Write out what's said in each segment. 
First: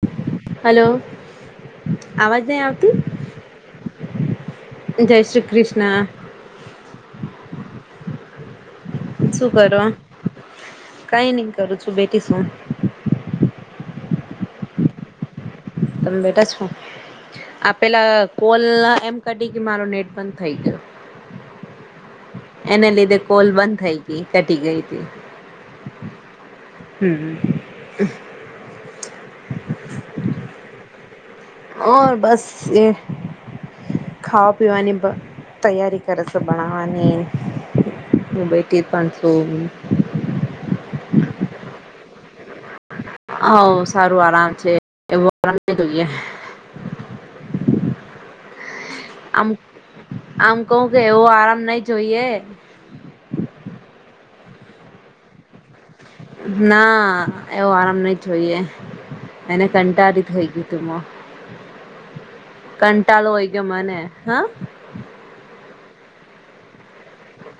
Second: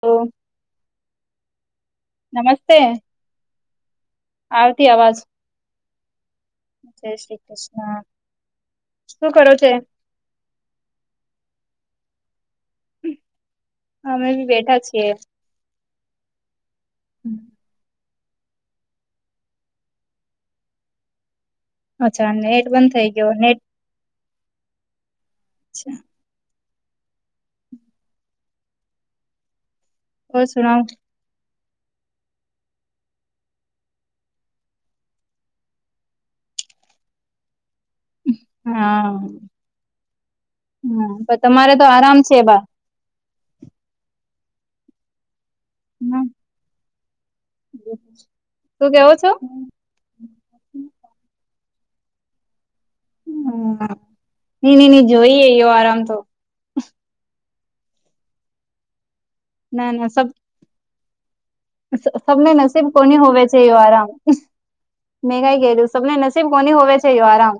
તો હલો, અવાજ ની નમસ્તે આવતી? આવતી અવાજ જય શ્રી કૃષ્ના. જય શ્રી કૃષ્ના. શું કરો, કઈ ની કરું છું બેઠી સુ. અમે બી બેઠા છીએ. તમે બેટા છ આપેલા કોલ એમ કટી કે મારો નેટ બંધ થઈ ગયો. અચ્છા નેટ એને બંધ થઈ લીધે ગયો કોલ બંધ થઈ ગઈ કટી ગઈ હતી. અચ્છા. હમ. ઓ સુણાવ ઓ બસ એ ખાવા પીવાની બ તૈયારી કરે છે બનવાની. હા હમ પણ તમારે તો આરામ છે બા. હ સારું આરામ છે એવું આરામ ન જોઈએ. શું કેવો છો આમ આમ કહ કે એવો આરામ નહ જોઈએ. હ નઈ નઈ ની જોઈએ એવો આરામ. તો ના એવો આરામ નહ જોઈએ. એને ના ના કંટાળ સબ હોઈ ગય તુંમાં. સબને નસીબ કોની હોવે હોય છે ગયો એવો મને આરામ. હા મેં કર્યું સ. તમને નસીબ કોની હોવે છે આરામ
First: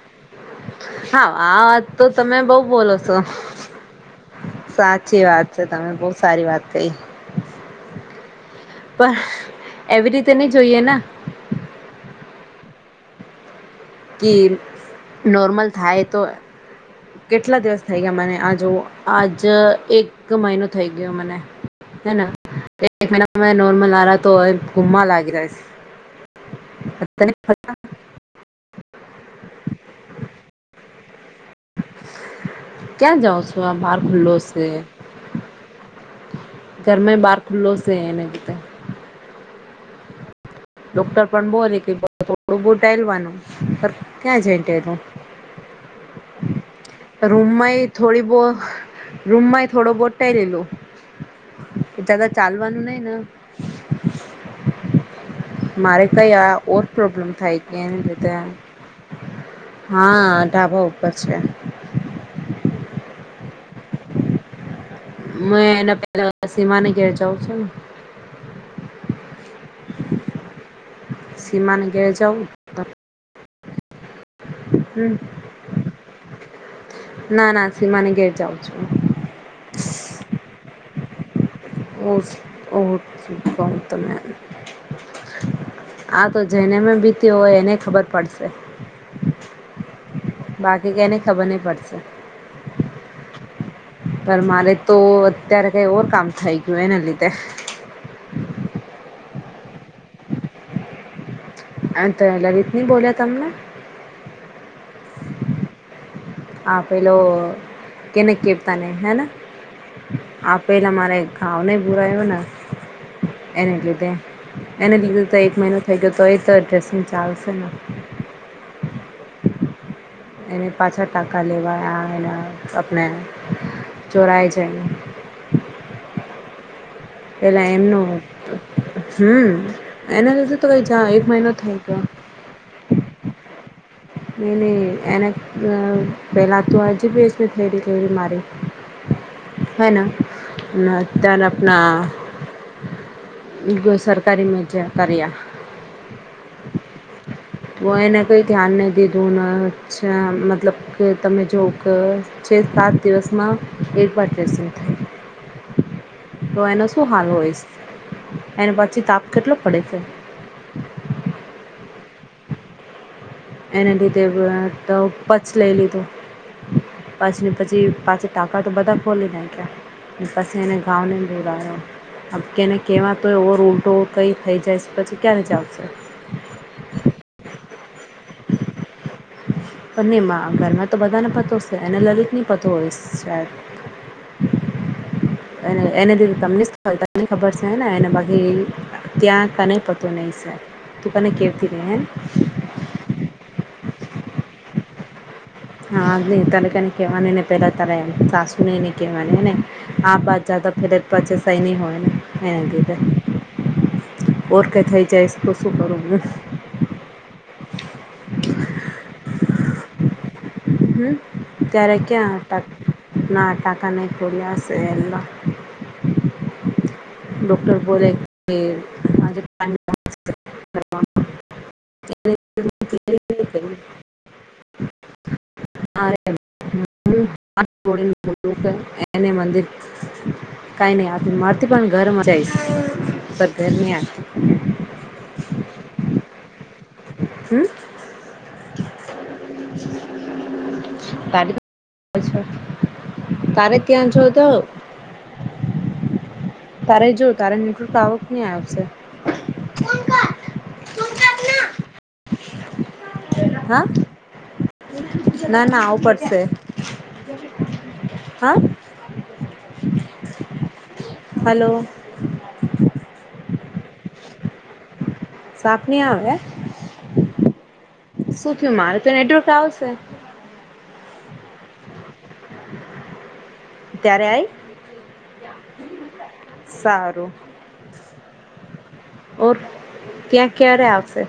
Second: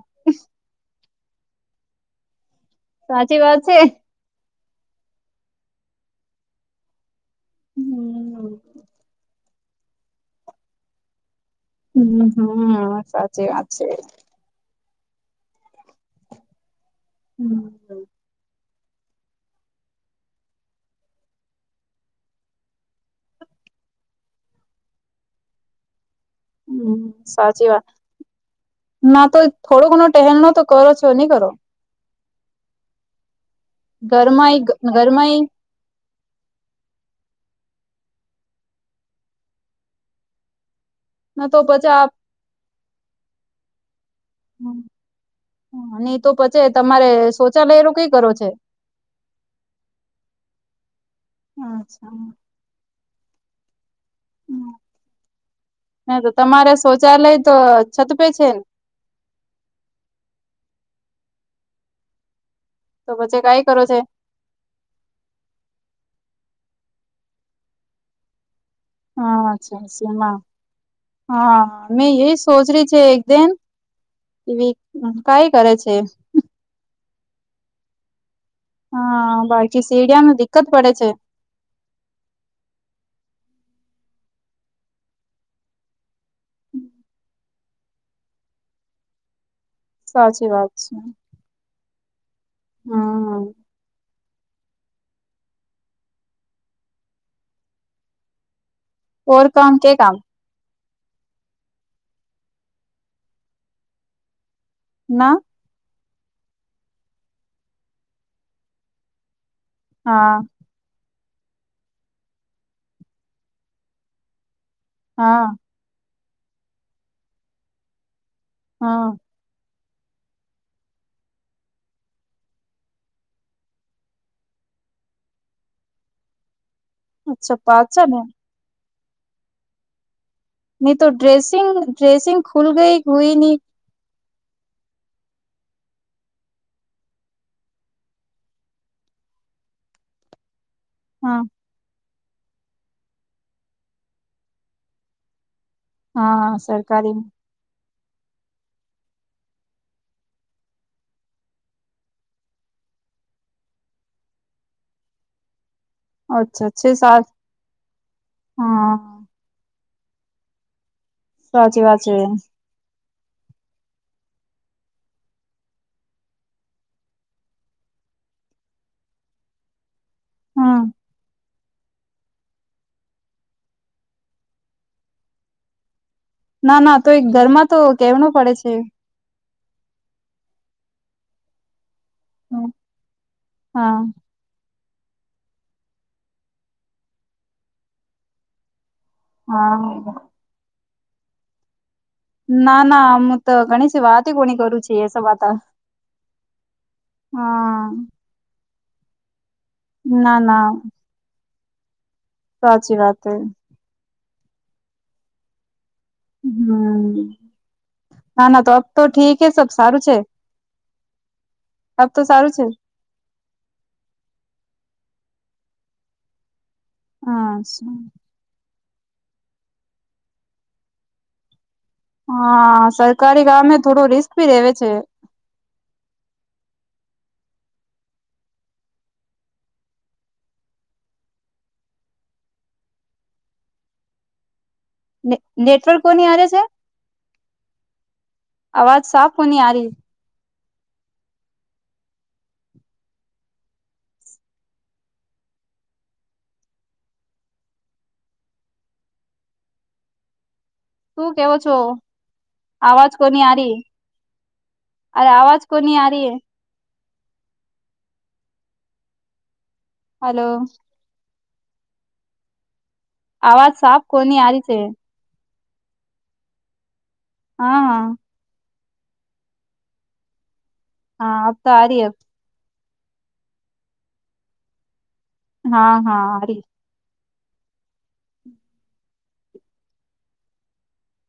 હા આ વાત તો તમે બઉ બોલો છો સાચી વાત છે સાચી વાત છે તમે બહુ સારી વાત કહી હમ પણ એવી રીતે નહિ જોઈએ ને હ હ સાચી વાત છે કે નોર્મલ થાય તો કેટલા દિવસ થઇ હમ ગયા મને આ જોવો આજ એક મહિનો થઈ ગયો મને એક મહિના નોર્મલ આરા તો [inaudible] લાગી રહ્યા છ- હ સાચી વાત ના તો થોડો ઘણો ટહેલનો તો કરો છો નહી કરો ક્યાં જાઓસો આ બાર ખુલ્લો છે ઘરમાંય ઘરમાંય ઘરમાં બહાર ખુલ્લો સે નતે ડોક્ટર પણ ના તો બોલે પછી કે આપ થોડું [inaudible] ટલવાનું ક્યાં જ તેનું નહી તો પછી તમારે શૌચાલયનું કઈ કરું છે રૂમમાં થોડો બોટ [unintelligible] અચ્છા જતા ચાલવાનું નહીં ને [inaudible] મારે ના તો કઈ આ તમારે ઓર પ્રોબ્લેમ શૌચાલય તો થાય કે એને છત પે લીધે છે ને હા ધાબા ઉપર છે તો પછી કઈ કરો છે મે એના પેલા સીમાની ઘેર જઉં છે હા અચ્છા સીમા હા સીમાને ઘેર મેં એ જાઉં સોચ રહી છે [unintelligible] હમ કઈ કરે છે ના ના સિમાને ઘેર જાવ હા [unintelligible] સીડીયા ન દિકકત પડે છે [unintelligible] શુ કઉં તમને આ તો જેને પર બીત્યું હોય એને ખબર પડશે સાચી બાકી એને ખબર નહી પડશે હ પણ મારે તો અત્યારે કઈ ઓર કામ થઈ ગયું એના લીધે ઓર કામ કે કામ હા તો લલિતની બોલ્યા તમને ના હા પેલો કેને કરતા નહીં હેને હા આપ પેલા મારે ઘાવ નહીં બુરાવ્યો ને એને લીધે એને લીધે તો હા એક મહિનો થઈ ગયો હતો એ તો ડ્રેસિંગ ચાલશે ને હા એની પાછળ ટાકા લેવાયા એના આપણે ચોરાય જાયને અચ્છા પેલા પાછા ને એમનું હ નહી તો ડ્રેસિંગ ડ્રેસિંગ ખુલ ગઈ [unintelligible] નહી નહી એને પહેલા તો [unintelligible] મારી હેના હા [unintelligible] આપણા એ સરકારી મજા કર્યા હા સરકારી તો હ એને કંઈ ધ્યાન નહીં દીધું ને અચ્છા મતલબ કે તમે જો કે છે સાત દિવસમાં એક વાર [unintelligible] થઈ તો અચ્છા એનો છે શું સા હાલ હોય એને હા પછી તાપ કેટલો પડે છે સાચી વાત છે એને લીધે પછ લઈ લીધો પછ પછી પાછી ટાકા તો બધા ખોલી નાખ્યા. પછી એને હમ કામે નઈ કરવાનું. અબ એને કેવા તો ઓવો ઉલટો કઈ થઇ જાય પછી ક્યારે જ આવશે. ના ના તો એ ઘરમાં તો કેમનું પડે છે? પણ મા ઘરમાં તો બધાને પતો છે અને લલિત ની પતો હમ, હોય સે શાયદ હા એને એને દી તમને તમ ખબર સેને એને બધી ત્યાં કને પતો હા નહી સે, તું કોઇને કેતી નઈ હો. ના ના હું તો ઘણી સી વાત કોની કરું એ સત હા નઈ તારે કને કેવાને પેલા હા તારે એમ સાસુ ને નઈ કવાનીને આ ના બાત ના જતા ફેરે પાછે સહી નહી હોય ને એના લીધે સાચી વાત હે. ઓર કઈ થઈ જાય છે તો શું કરો? હમ. ના ના અબ તો ઠીક હ સબ સારું છે. હમ ત્યારે અબ તો ક્યાં સારું ટા છે ના ટાકા નહી ખોલ્યા હશે. ડોક્ટર હા બોલે કે આજે ફાઇનલ ડિસ્ચાર્જ કરવાનું. હા સરકારી કામમે થોડું રિસ્ક ભી રેવે છે. [unintelligible] એને મંદિર કાંઈ નહી આ મારથી પણ ઘરમાં જાયશ પર ઘર નહી આવી. નેટવર્ક કોની આ છે હમ અવાજ સાફ કોની આારી. [inaudible] તારે ત્યાં જો તો તારે જો તારે ન્યૂટર્ક આવક કહીં આવશે. શું કેવો છો? અવાજ કોની આારી. હા અરે આવાજ ના ના કોની આવું આ રી હે પડશે હા હલો હલો આવાજ સાફ કોની આરી છે સાફની આવે હા હા સુ થયું [unintelligible] તો નેટવર્ક આવશે હા અબ તો આ રહી એ ત્યારે આઈ હા હા અરે સારું ઓર ક્યાં ક્યારે આવશે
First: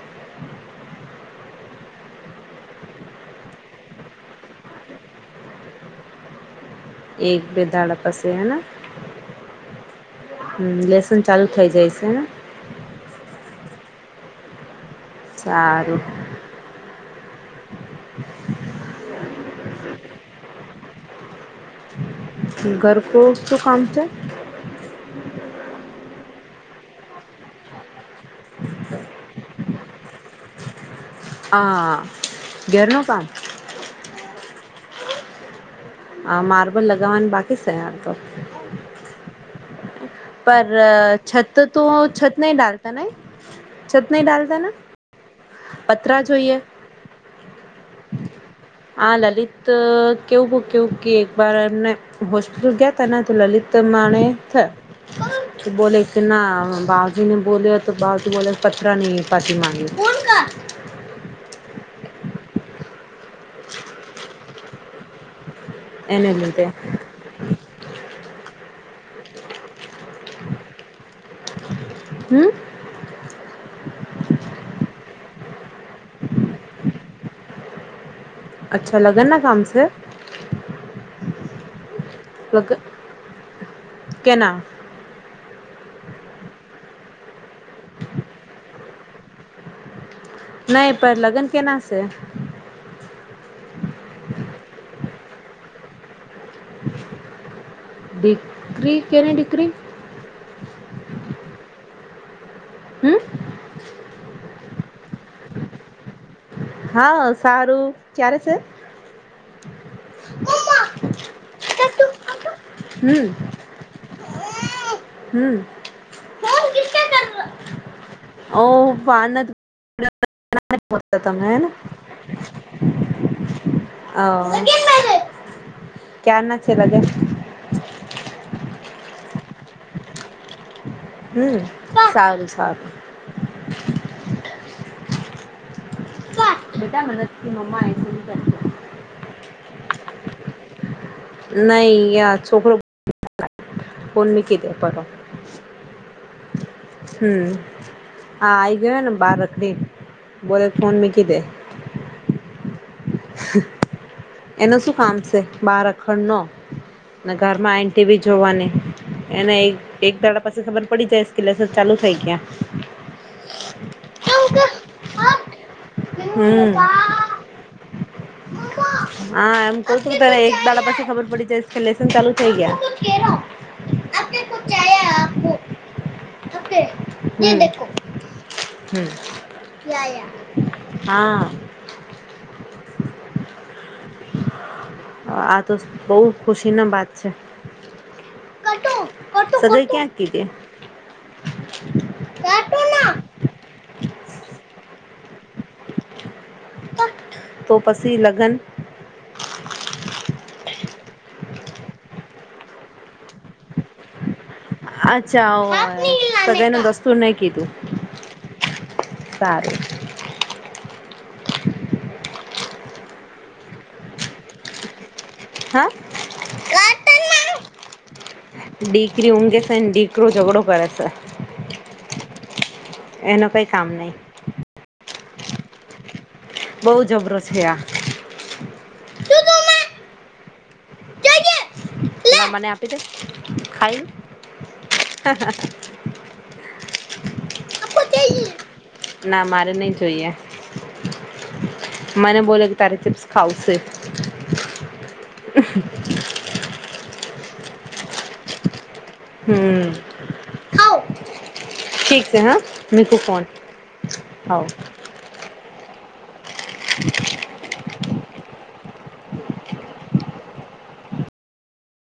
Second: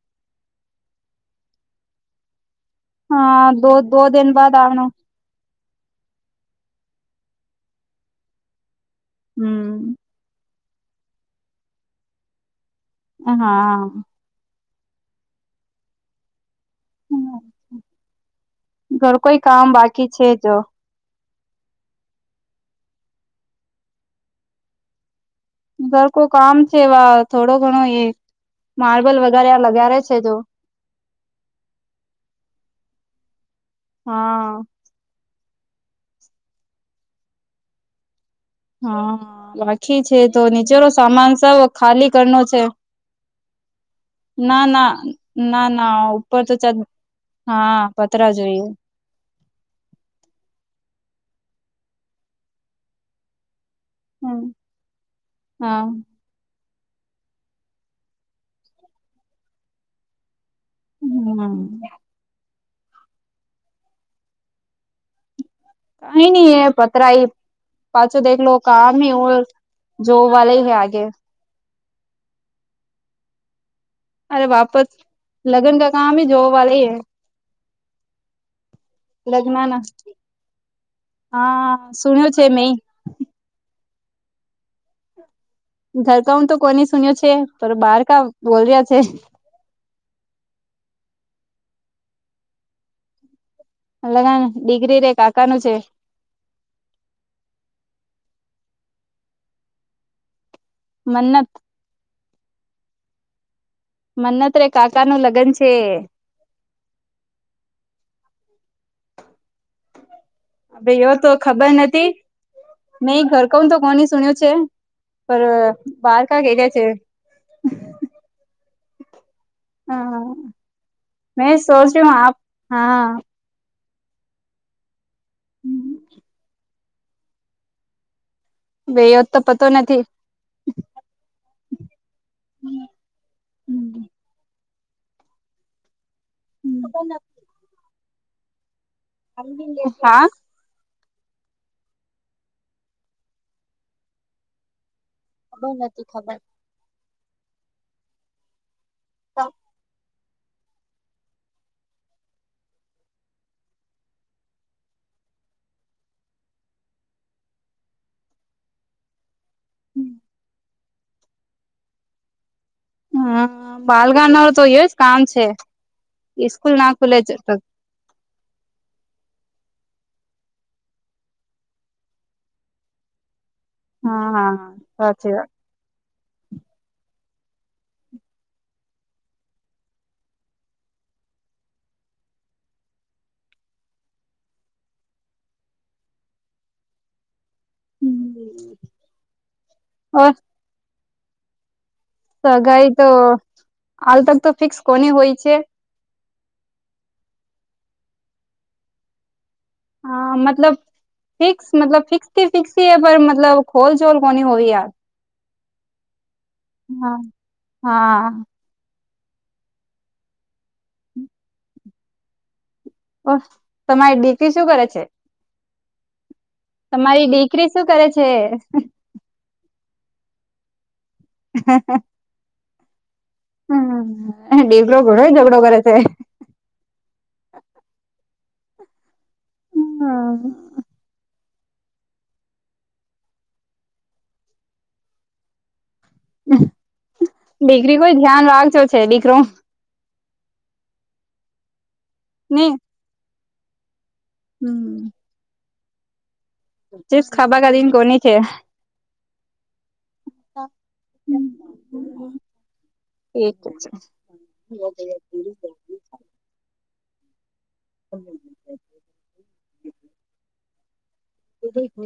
હા દો દો દિન બાદ આના એક બેદાડા પાસી હેના હમ. હમ લેસન ચાલુ થઇ જાય છે હ હા સારું ઘર કોઈ કામ બાકી છે જો ઘરકો શું કામ છે સર કો કામ છે વા થોડો ઘણો એ માર્બલ વગેરે આ લગારેે છે તો હા ઘેરનું પા હા. આ માર્બલ લગાવવાની બાકી એમ તો હા બાકી છે તો પર નીચેરો સામાન સૌ છત તો ખાલી કરનો નહીં છે ડાલતા છત નહી ના ડાલતાના ના ના ના ઉપર તો છત હા પતરા જોઈએ હા લલિત કેવું ભૂક્યું કે એક બાર એમ હોસ્પિટલ ગયા ત ને તો લલિત તો માણે થ હા કે બોલે કે ના બાવજી ને બોલ્યો તો બાાવજી બોલે પથરા નહીં પાતી માંગે હમ એને કઈ નઈ લીધે એ પતરાય પાછો તો એકલો આમ હોય જોવા હૈ આગે હમ અરે વાપસ લગન કા કામ હ જોબ વાહ હૈ અચ્છા લગન ના કામ છે હા સુન્યું છે મે લગ કેના ઘરકાહું તો કોની સુન્યો છે બાર ક બોલ રહ્યા છે નહી પર લગન કેના છે લગન ડિગ્રી રે કાકા નું છે બીકરી કેની દિકરી મન્નત હમ મન્નત્રે કાકા નું લગ્ન છે હા સારું ક્યારે છે ભાઈ તો ખબર નથી નહી હમ ઘર કન તો કોની સુન્યું છે પર હમ બારકા કે ગયા છે હા [unintelligible] મેં સોચ ર્યું હ આપ હા [unintelligible] વયોત તો પતો નથી હમ સારું સારું [unintelligible] હા નહી છોકરો [unintelligible] ખબર નથી ખબર હમ હા આવીઈ ગયોને બહાર રખડી બોલે ફોન મેકીદે એનું શું કામ છે માર ખડનો ને ઘરમાં આઇ ન ટીવી જોવાની એને એક એક દાડા પસ ખબર પડી જાય શે કે લેસન ચાલુ થઇ ગયા. હા [unintelligible] તો એવુ જ કામ છે. ઇ હમ્મ. સ્કૂલ ના ખુલે જબ તક. હા [unintelligible] એક દાડા પછી ખબર પડી જાય કે લેસન ચાલુ થઈ ગયા. હા હા સાચી વાત. યે દેખો હા આ તો બહુ ખુશીના બાત છે. ઓર [unintelligible] સગાઈ તો હાલ તક તો ફિક્સ કોની હુઈ છે? તો પશી લગન હા મતલબ ફિક્સ મતલબ ફિક્સ ફિક્સ હ પર મતલબ ખોલ જોલ કોની હોવી યાર અચ્છા બધાને વસ્તુ હા નહી કીધું. હા સારું. ઓ તમારી બેટી શું કરે છે? હા. તમારી દીકરી શું કરે છે? એકડું ઝઘડો કરે છે. હ [unintelligible] એનો કઈ કામ નહી હમ દીકરો ઘણોય ઝઘડો કરે છે. બહુ જબરો છે આ. હમ. હા મને આપી દ ખાઈ. દીકરી કોઈ ધ્યાન રાખજો છે [unintelligible] દીકરો ના મારે નહી જોઈએ. મને બોલો કે તારે ચિપ્સ ખાઉ છે. હમ. ચિપ્સ ખાબા ક દન કોને છે. હમ. ઠીક છે [unintelligible] હા મીકુ ફોન એક હા [unintelligible] [inaudible] [inaudible] [inaudible]